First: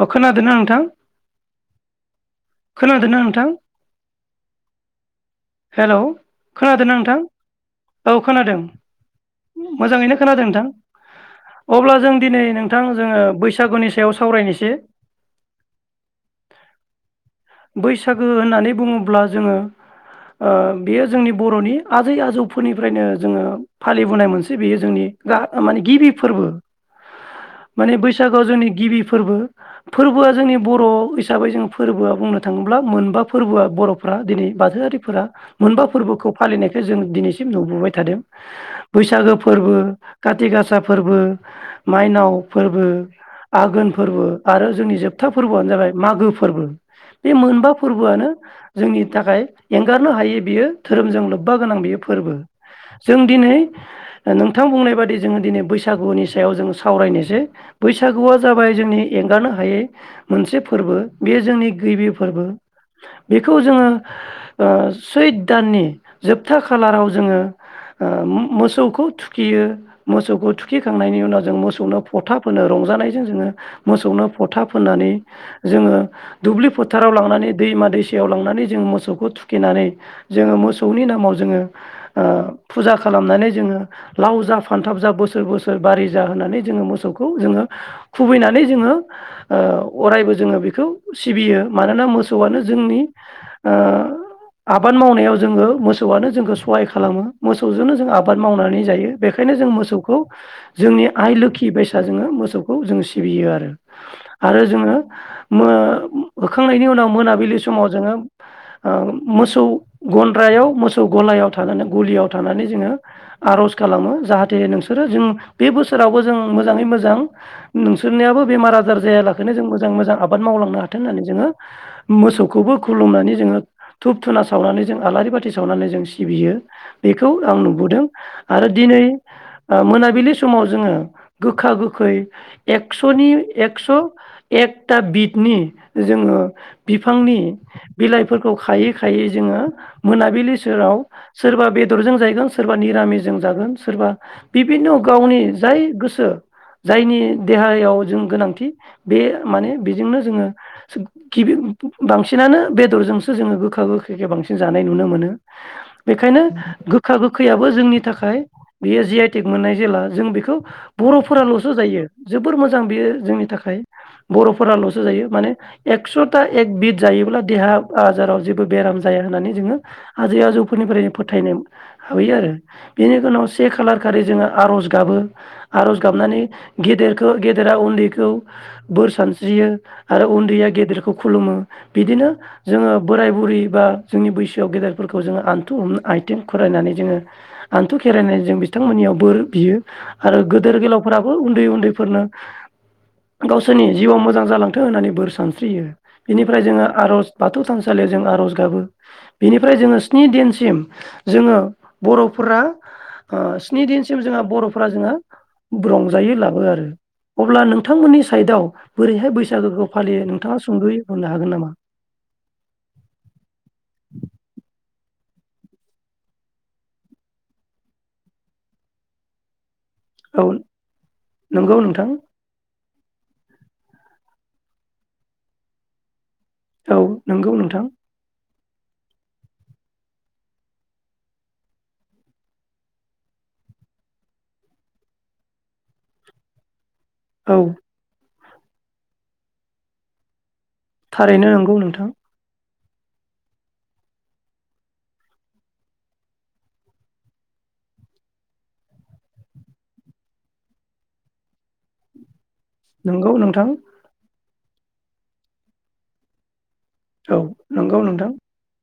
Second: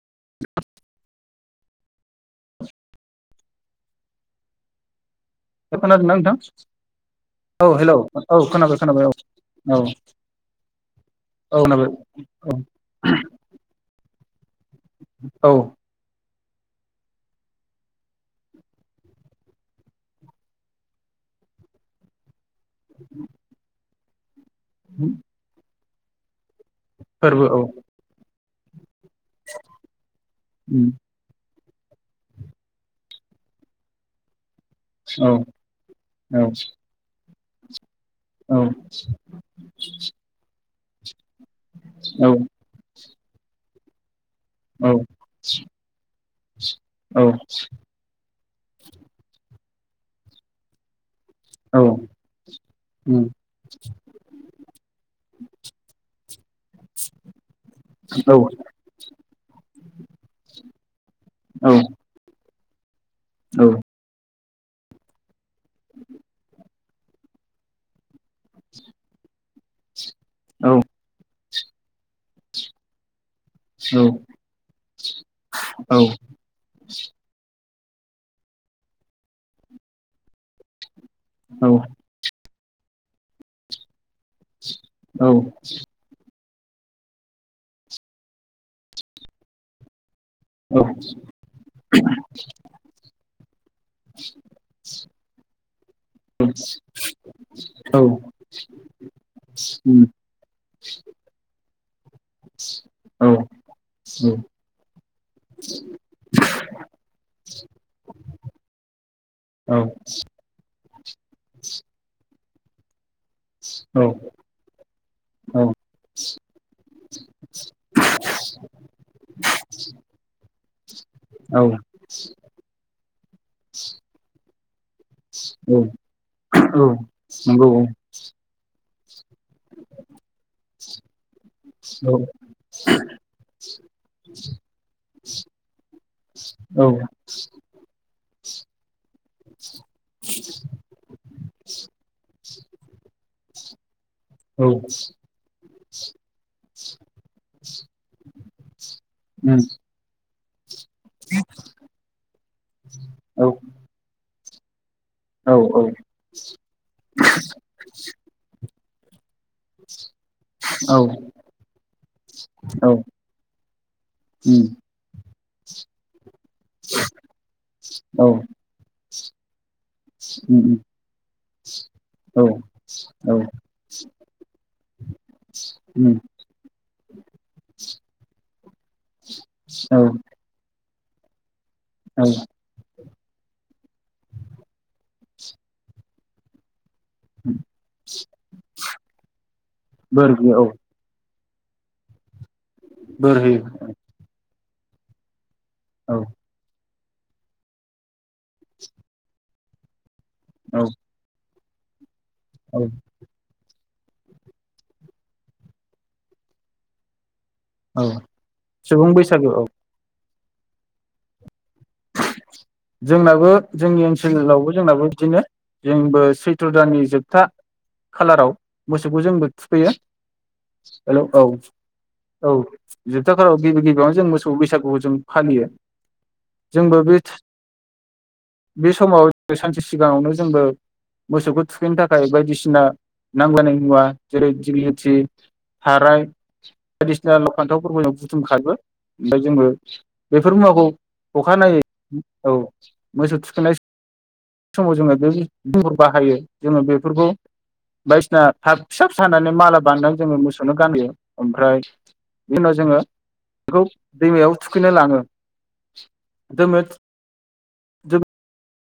अ खोनादों ना नोंथां खोनादों ना नोंथां हेलौ खोनादोंना नोंथां खोनादों ना नोंथां हेलौ औ खोनादों खोनाबाय खोनाबाय औ औ मोजाङैनो खोनादों नोंथां औ खोनाबाय अब्ला जों दिनै औ नोंथां जोङो बैसागुनि सायाव साव सावरायनोसै औ बैसागो होननानै बुङोब्ला जोङो ओ बेयो जोंनि बर'नि आजै आजौ फोरनिफ्रायनो जोङो फालिबोनाय मोनसे से बेयो जोंनि गा ओ माने गिबि फोरबो फोरबो औ थ' जोंनि गिबिफोर फोरबोआ जोंनि बर' हिसाबै जों फोरबोआ बुंनो थाङोब्ला मोनबा फोरबोआ बर'फ्रा दिनै बाथौआरिफोरा औ मोनबा फोरबोखौ औ फालिनायखौ जों दिनै सिम नुबोबाय थादों औ बैसागो फोरबो खाथि गासा फोरबो माइनाव फोरबो आघोन फोरबो आरो औ जोंनि जोबथा फोरबोआनो जाबाय मागो फोरबो औ बे मोनबा फोरबोआनो जोंनि थाखाय एंगारनो हायि बियो धोरोमजों लो बबा औ गोनां बेयो फोरबो औ जों दिनै नोंथां बुंनाय बादि जोङो दिनै बैसागुनि सायाव जोङो सावरायनोसै बैसागुआ जाबाय जोंनि एंगारनो हायै मोनसे फोरबो बे जोंनि गिबि फोरबो [unintelligible] बेखौ जोङो ओ सैद दाननि जोबथा खालाराव जोङो ओ मोसौखौ थुखै यो मोसौखौ औ थुखिखांनायनि उनाव जों मो सौनो फथा फोनो रंजानायजों जोङो औ मोसौनो फथा फोननानै जोङो नंगौ दुब्लि फोथाराव लांनानै दैमा दैसायाव लांनानै जों मोसौखौ थुखिनानै जोङो मोसौनि नाम माव जोङो औ आ फुजा खालामनानै जोङो लाव जा फानथाब जा बोसोर बोसोर बारि जा होननानै जोंङो मोसौखौ जोङो खुबैना नै जोंङो ओ अरायबो जोङो बेखौ औ सिबियो मानोना मोसौआनो जोंनि ओ आबाद मावनायाव जोङो मोसौआनो जोंखौ सहाय खालामो मोसौजोंनो जों आबाद मावनानै जायो बेखायनो जों औ मोसौखौ जोंनि आइ लोखि बाय फुजा जोङो मोसौखौ जों सि बियो आरो आरो जोङो मो होखांनायनि उनाव मोनाबिलि समाव जोङो ओ मोसौ गन्द्रायाव मोसौ गलायाव थानानै गलियाव थानानै जोङो आर'ज खालामो जाहाथे नोंसोरो जों बे औ बोसोरावबो जों मोजाङै मोजां इसोरनियाबो बेमार आजार जायालाखैनो जों मोजाङै मोजां आबाद मावलांनो हाथों होननानै जोङो मोसौखौबो खुलुमनानै धुब धुना सावनानै जों आलारि बाथि सावनानै जों सिबियो बेखौ आं नुबोदों आरो दिनै ओ मोनाबिलि समाव जोङो गोखा गोखै एकसनि एकस एकथा बिदनि जोङो बिफांनि बिलाइ फोरखौ खायो खायो जोङो मोनाबिलि सेराव सोरबा बेदरजों जायगोन सोरबा निरामिसजों जागोन सोरबा बिभिनन' गावनि जाय गोसो जायनि देहायाव जों गोनांथि थि बे माने बेजोंनो जोङो गिबि बांसिनानो बेदरजोंसो जोङो गोखा गोखै बांसिन नाय नुनो मोनो बेनिखायनो गोखा गोखैयाबो जोंनि थाखाय बेयो जि आइ तेक मोननाय जेला जों बेखौ बरफोरालसो जायो जोबोर मोजां बेयो जोंनि थाखाय बर'फोरालसो जायो माने एक्स ता एक बिद जायोब्ला देहा औ आजाराव जेबो बेराम जा जाया होननानै जोङो आजै आजौफोरनिफ्राय फोथायनो हाबायो औ औ आरो बेनि औ उनाव से खालार खालि जोङो आर'ज गाबो आर'ज उम गाबनानै देर गेदेरा उन्दैखौ बोर सानस्रियो औ आरो उन्दैया गेदेरखौ खुलुमो औ बिदिनो जोङो बोराय बुरै बा जोंनि बैसोआव गेदेरफोरखौ जोङो आन्थु हमनो आइथिं खरायनानै जोङो आनथु खेरायनाय जों बिथांमोननियाव बोर बियो बोर आरो बियो औ गोदोर गोलावफोरा औ उन्दै उन्दैफोरनो बोर होयो गावसोरनि जिउआव मोजां जालां थों होननानै बोर सानस स्रियो औ बिनिफ्राय जोङो आर'ज बाथौ थानसालियाव जों आर'ज गाबो बिनिफ्राय जोङो स्नि औ दिनसिम जोङो बर'फोरा औ स्नि दिनसिम जोंहा बर'फोरा जोंङो रंजायो ला थाबो आरो अब्ला औ नोंथांमोननि साइदआव सुबुं बोरैहाय बैसागु औ बैसागुखौ फालियो नों थाङा सुंदयै बुंनो हागोन नामा जोंनाबो जोंनि ओनसोलावबो जोंनाबो बिदिनो जोंबो सैथ्र' दाननि जोबथा खालाराव मोसौखौ जोंबो थु खैयो औ हेल' औ नंगौ नोंथां औ जोबथा खालाराव गिबि गिबियावनो जों मोसौ बैसागुखौ जों फालियो जोंबो बे नोंगौ नोंथां बे समाव सानसे सिगाङावनो जोंबो मोसौखौ थुखैनो थाखाय बायदिसिना नांलायनाय मुवा जेरै दिगलिथि थाराय बायदिसिना लाव औ फानथाव फोरबो बुथुम [unintelligible] ओमफाय जोंबो बे फोर मुवाखौ थारैनो नंगौ अखानायै नोंथां औ मोसौ थुखैनाय समाव जोङो बे [unintelligible] बाहायो जोङो बेफोरखौ बायदिसिना थाब फिसा फिसा हानानै माला बानायनानै जोङो मोसौनो गानहोयो ओमफ्राय बिनि उनाव जोङो नंगौ नोंथां बेखौ दैमायाव थुखैनो लाङो जोङो औ नंगौ नोंथां औ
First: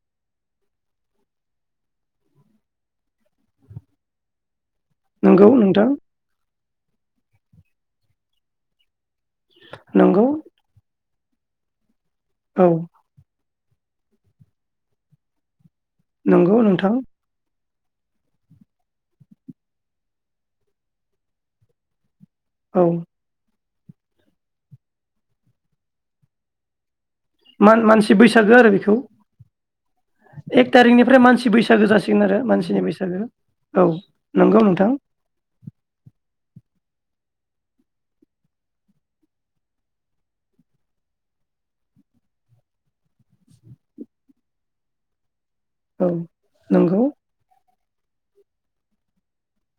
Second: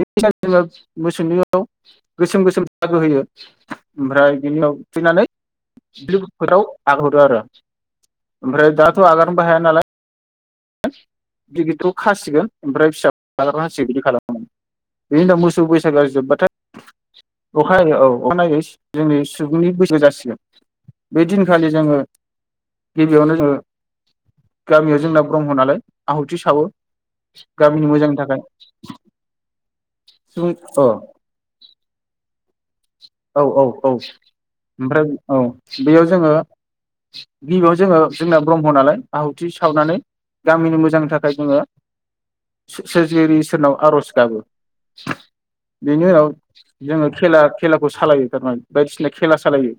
बेनिफ्राय जोङो मोसौनियाव गोसोम गोसोम दागो होयो ओमफ्राय बेनियाव थुखैनानै नंगौ नोंथां [unintelligible] फोथाराव आगार हरो आरो ओमफ्राय दा दाथ' हागारनोबो हाया नालाय नंगौ [unintelligible] खासिगोन औ ओमफ्राय फिसा आगारना हसिगोन बिदि खालामो मोन बिनि उनाव मोसौ बै नंगौ नोंथां अखा नायै औ अखानायै जोंनि सुबुंनि बैसागु जासिगोन बे दिनखालि जोङो औ गिबियावनो जोंङो गामियाव जोंना ब्रह्म नालाय आहुथि सावो गामिनि मोजांनि थाखाय [unintelligible] आरो बिखौ सुबुं एक अ थारिकनिफ्राय मानसि बैसागो जासि आरो मानसिनि बैसा औ औ औ ओमफ्राय औ बेयाव जोङो गिबियाव जोङो जोंना ब्रह्म नालाय आहुथि सावनानै गामिनि मोजांनि थाखाय जोङो सो- सो-सोरजिगिरि इसोरनाव आर'ज गाबो बेनि औ उनाव नंगौ जोङो खेला खेला खौ सालायो थारमाने बायदिसिना खेला सालायो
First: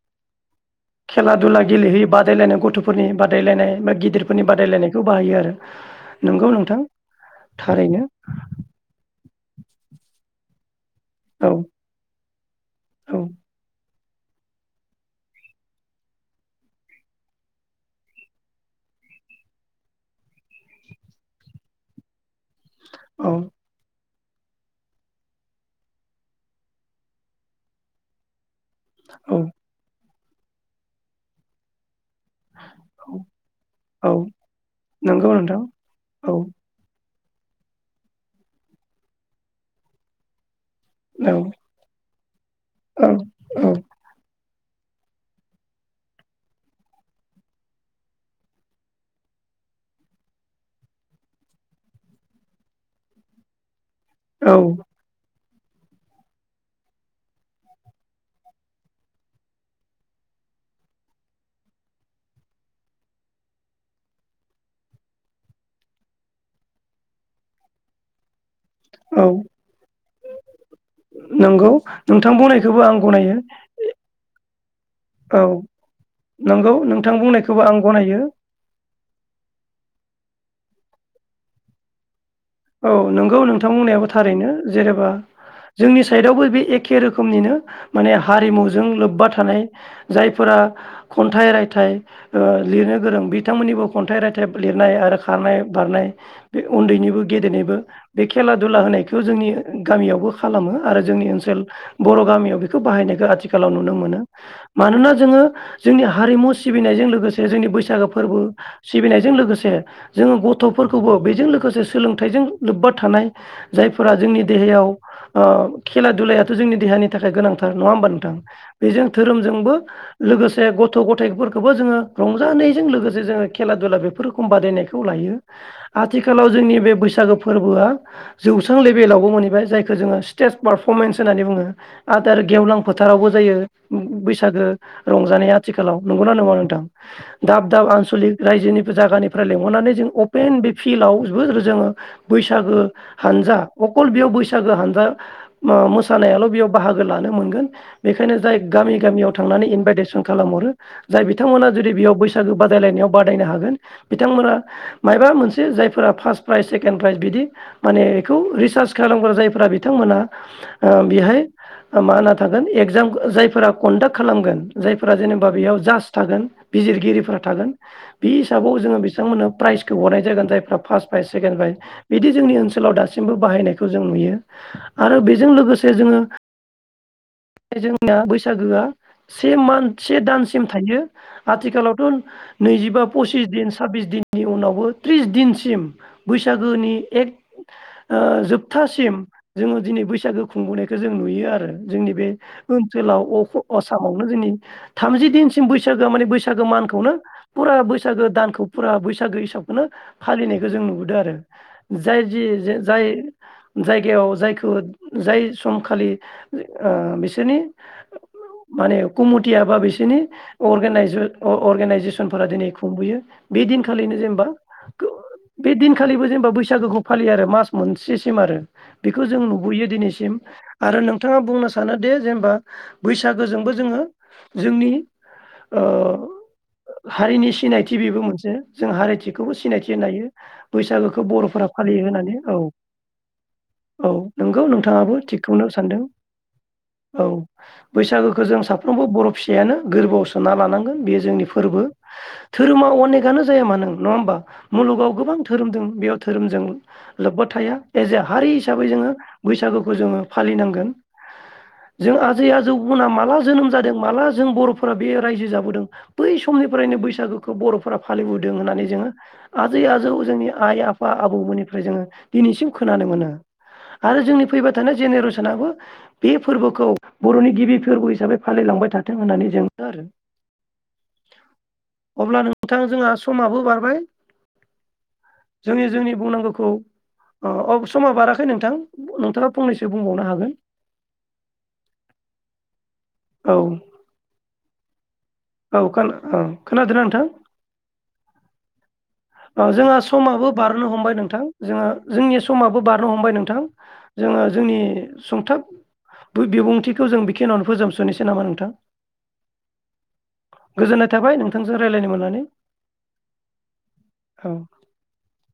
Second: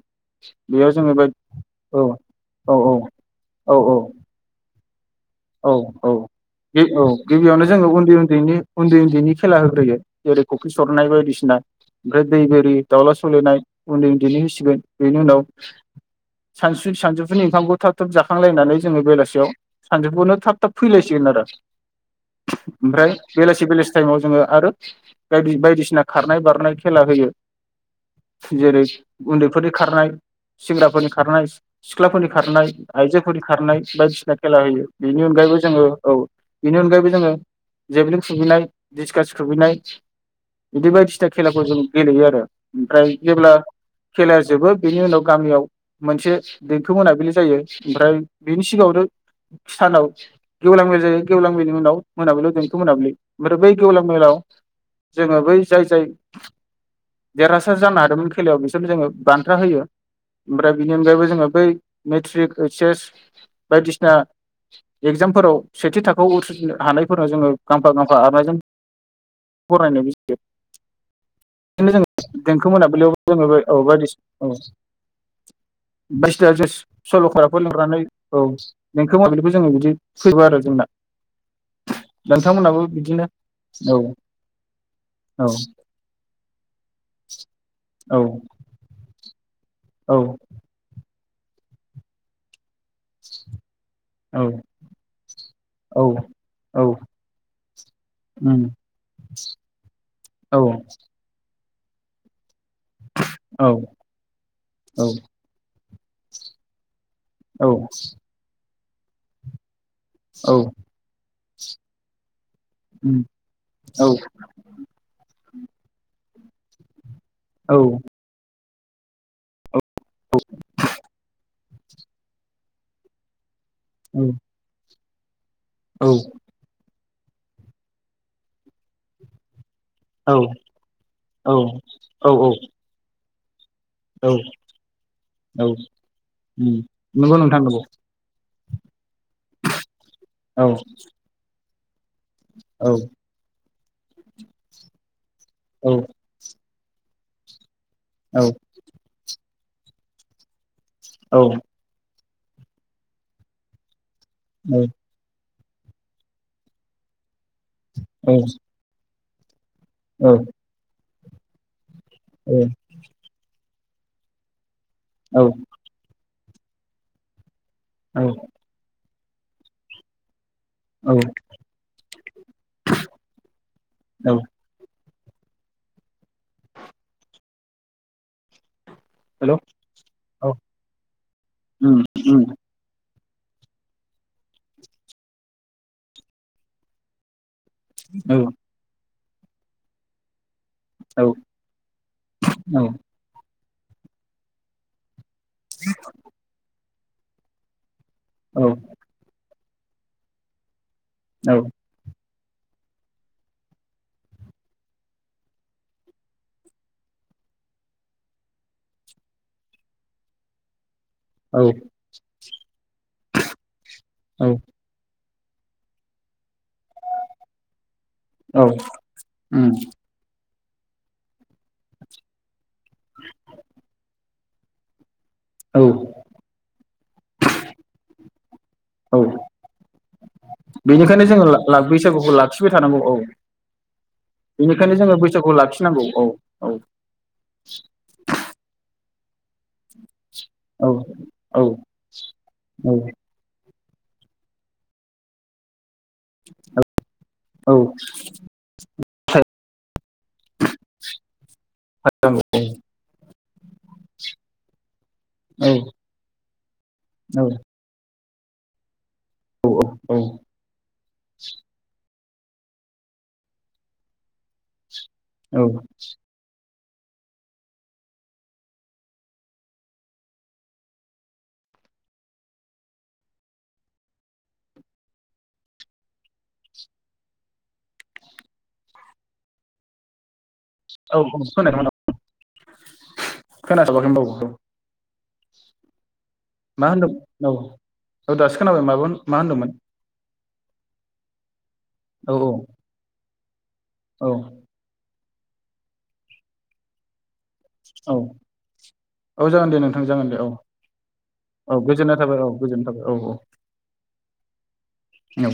बेयाव जोङो खेला दुला औ गेलेहैयो बादायलायनाय औ गथ'फोरनि बादायलायनाय औ औ बा गिदिरफोरनि बादायलायनाय औ औ ओ औ गिबियावनो जोङो थारैनो उन्दै उन्दैनि उन्दै उन्दैनि खेला होग्रोयो जेरै [unintelligible] सरनाय औ बायदिसिना ओमफ्राय दै बोरि दाउला औ सौलायनाय उन्दै उन्दैनि होसिगोन बेनि उनाव सानसु सानजौफुनि ओंखामखौ थाब थाब जाखांलायनानै जोङो बेलासियाव सानजौफुनो थाब थाब फैलायसिगोन आरो ओमफ्राय औ बेलासि बेलासि टाइमाव जोङो आरो बायदिसिना खारनाय बारनाय खेला होयो जेरै औ उन्दैफोरनि खारनाय सेंग्राफोरनि खारनाय सिख्लाफोरनि खारनाय औ आइजोफोरनि खारनाय औ बायदिसिना खेला होयो बेनि नंगौ अनगायैबो नोंथां जोङो औ बिनि अन जोङो जेबलि खुबैनाय डिसकास खुबैनाय बिदि बायदिसिना औ खेलाखौ जों गेलेयो आरो ओमफ्राय औ जेब्ला औ खेलाया जोबो बेनि उनाव गामियाव मोनसे देंखो मोनाबिलि जायो ओमफ्राय बेनि सिगाङावनो सानाव गेवलां मेल जायो गेवलां मेलनि उनाव मोनाबिलियाव देंखौ मोनाबिलि ओमफ्राय बै गेवलां मेलाव औ जोङो बै जाय जाय देरहासार जानो हादोंमोन खेलायाव बिसोरनो जोङो बान्था होयो ओमफ्राय बिनि अनगायैबो जोङो बै मेट्रिक ओइस एस बायदिसिना एगजामफोराव सेथि थाखोआव उथ्रिनो हानायफोराव जोङो गांफा गांफा आर'नाइ औ फरायनायनि नंगौ [unintelligible] जो नोंथां देंखो बुंनायखौबो आं मोनाबिलियावबो गनायो जोङो औ बायदिसिना औ औ बायसिना जों नंगौ नोंथां सल' बुंनायखौबो [unintelligible] आं लिनानै गनायो औ बो जोङो बिदि फै [unintelligible] आरो जोंना नोंथांमोनहाबो औ बिदिनो नंगौ औ नोंथांमोननायाबो थारैनो जेनेबा औ जोंनि साइडआवबो बे एखे रोखोमनिनो माने औ हारिमुजों लोब्बा था थानाय जायफोरा खन्थाइ रायथाइ ओ लिरनो गोरों बिथांमोननि खन्थाइ औ रायथाइ लिरनाय आरो खारनाय औ बारनाय बे औ उन्दैनिबो गेदेनायबो बे खेला उम दुला होनायखौ जोंनि गामियावबो औ खालामो आरो जोंनि ओनसोल बर' गामिआव बेखौ बाहायनायखौ औ आथिखालाव नुनो मोनो औ मानोना जोङो जोंनि हारिमु सिबिनायजों लोग गोसे जोंनि औ बैसागो फोरबो सिबिनायजों लोगोसे जों गथ'फोरखौबो बेजों लोगोसे सोलों बेजों लोब्बा उम थानाय औ जायफोरा जोंनि देहायाव ओ खेला दुलायथ' जोंनि देहानि थाखाय गोनांथार औ नङा होमबा नोंथां बेजों धोरोमजोंबो लोगोसे गथ' गथायाइफोरखौबो जोङो रंजानि जों लोगोसे जोङो खेला दुला बेफोर औ रोखोम बादायनाय खौ लायो आथिखालाव जोंनि बे बैस सागो फोरबोआ जौस्रां लेभेलावबो मोनहबाय जाय खौ जोङो स्टेज पारफरमेन्स होननानै बुङो औ आदार गेवलां फोथारावबो जायो औ बैसागो रंजानाया औ आथिखालाव नंगौना नङा उम नोंथां नंगौ नोंथां दाब नंगौ दाब आनसलिक रायजोनिबो जागानि फ्राय लिंहरनानै जों अपेन औ बे फिल्डआव बो जोङो बैसागो औ हानजा अकल बेयाव बैसागो हानजा म औ मोसानायाल' बेयाव बाहागो लानो मोनगोन बेखायनो औ जाय गामि गामियाव थांनानै इनभाइटेसन खालामहरो जाय औ बिथांमोना जुदि बेयाव बैसा सागो बादायलायनायाव बादायनो हागोन बिथांमोना औ मायबा मोन से जायफोरा फास प्राइज सेकेन्ड प्राइज बिदि माने औ इखौ रिसार्च खालामग्रा जायफोरा बि बिथांमोना ओम बिहाय मा होनना थागोन एगजाम जायफोरा कन्दाक खालामगोन जायफोरा औ जेनेबा बेयाव जास थागोन बिजिरगिरिफोरा थागोन बि हिसाबाव जोङो बिस थांमोननो प्राइजखौ हरनाय जागोन जाय फ्रा फास फायस सेकेन ब्राइ बिदि जोंनि ओनसोलाव दासिमबो बाहायनायखौ जों नुयो औ आरो बेजों लोगोसे जोङो बे जोंनिया बैसागोआ से हेल' मान से औ दानसिम थायो। उम आथिखालावथ उम नैजिबा फसिस दिन साब्बिस दिननि उनावबो त्रिस दिनसिम बैसागोनि एक ओ जोबथासिम जोङो दिनै बैसागो खुंबोनायखौ जों औ नुयो आरो। जोंनि बे ओनसोलाव अ आसामावनो दिनै थामजि दिन सिम बैसागो माने बैसागो मानखौ खौनो फुरा बै सागो दानखौ फुरा बैसागो हिसाब नो फालिनायखौ जों नुबोदो। जाय जाय जायगायाव जायखौ जाय सम खालि ओ बिसोरनि माने कमिटिया बा बिसोरनि अरगेनायजे जो औ अर्गेनाइजेसनफोरा दिनै खुंबोयो। बे दिन खालिनो जेनेबा बेदिन खालिबोल जेनेबा बैस बैसागुखौ फालियो आरो मास मोनसेसिम आरो औ बेखौ जों उम नुबोयो दिनैसिम। आरो नोंथाङा बुंनो सानोदिे जेनेबा बैसागोजोंबो जोङो जोंनि औ ओ हारिनि सिनायथि बेबो मोनसे जों औ हारिथिखौबो सिनायथि होनो हायो। बैसागुखौ बेनिखायनो जोङो बर'फोरा ला फालियो बैसागुखौ होननानै औ लाखिबाय थानांगौ औ औ नंगौ बेनिखायनो नोंथाङाबो जोङो बैसागुखौ थिगखौनो सानदों लाखिनांगौ औ औ औ बैसागोखो जों साफ्रो मबो बर' फिसायानो गोरबोआव स सुना औ लानांगोन बेयो जोंनि फोरबो धोरोमा औ अनेकानो जाया मानो नङा होमबा मुलुगाव गोबां धोरोम दों बेयाव धोरोमजों लोब्बा औ थाया एस ए हारि हिसाबै जोङो बैसागुखौ जोङो फालिनांगोन। जों आजै आजौ मोना माला जोनोम जादों माला जों बर'फोरा बे रायजो जाबोदों बै समनिफ्रायनो बैसागोखौ बर'फोरा फालिबोदों होननानै जोङो आजै आजौ जोंनि आइ आफा आबौमोननिफ्राय जोङो दिनैसिम खोनानो मोनो आरो जोंनि फैबाय थानाय औ जेनेरेसनाबो बे फोरबो खौ बर'नि गिबि फोरबो हिसाबै फालिलांबाय थाथों होननानै जों आरो अब्ला नोंथां जोंहा समाबो बारबाय। जोंनि जोंनि बुंनांगोखौ अ समा बाराखै नोंथां नोंथाङा फंनैसो बुंबावनो हागोन। औ औ खोनाखैमोन औ खोनासाबाखै [unintelligible] औ खाना मा होनदों औ औ दासो खोनाबाय माबा मा होनदोंमोन? ओ जोंहा समाबो बारनो हमबाय नोंथां। जोङो औ जोंनि समाबो बारनो हमबाय नों थां औ जोङो जोंनि सुंथाब बो बिबुंथिखौ जों बि किनाव'नो औ फोजोबसुनोसै नामा नोंथां। औ जागोन दे नोंथां जागोन दे औ गोजोननाय थाबाय नोंथांजों औ रायज्लायनो गोजोननाय थाबाय मोननानै औ गोजोननाय थाबाय औ औ औ औ।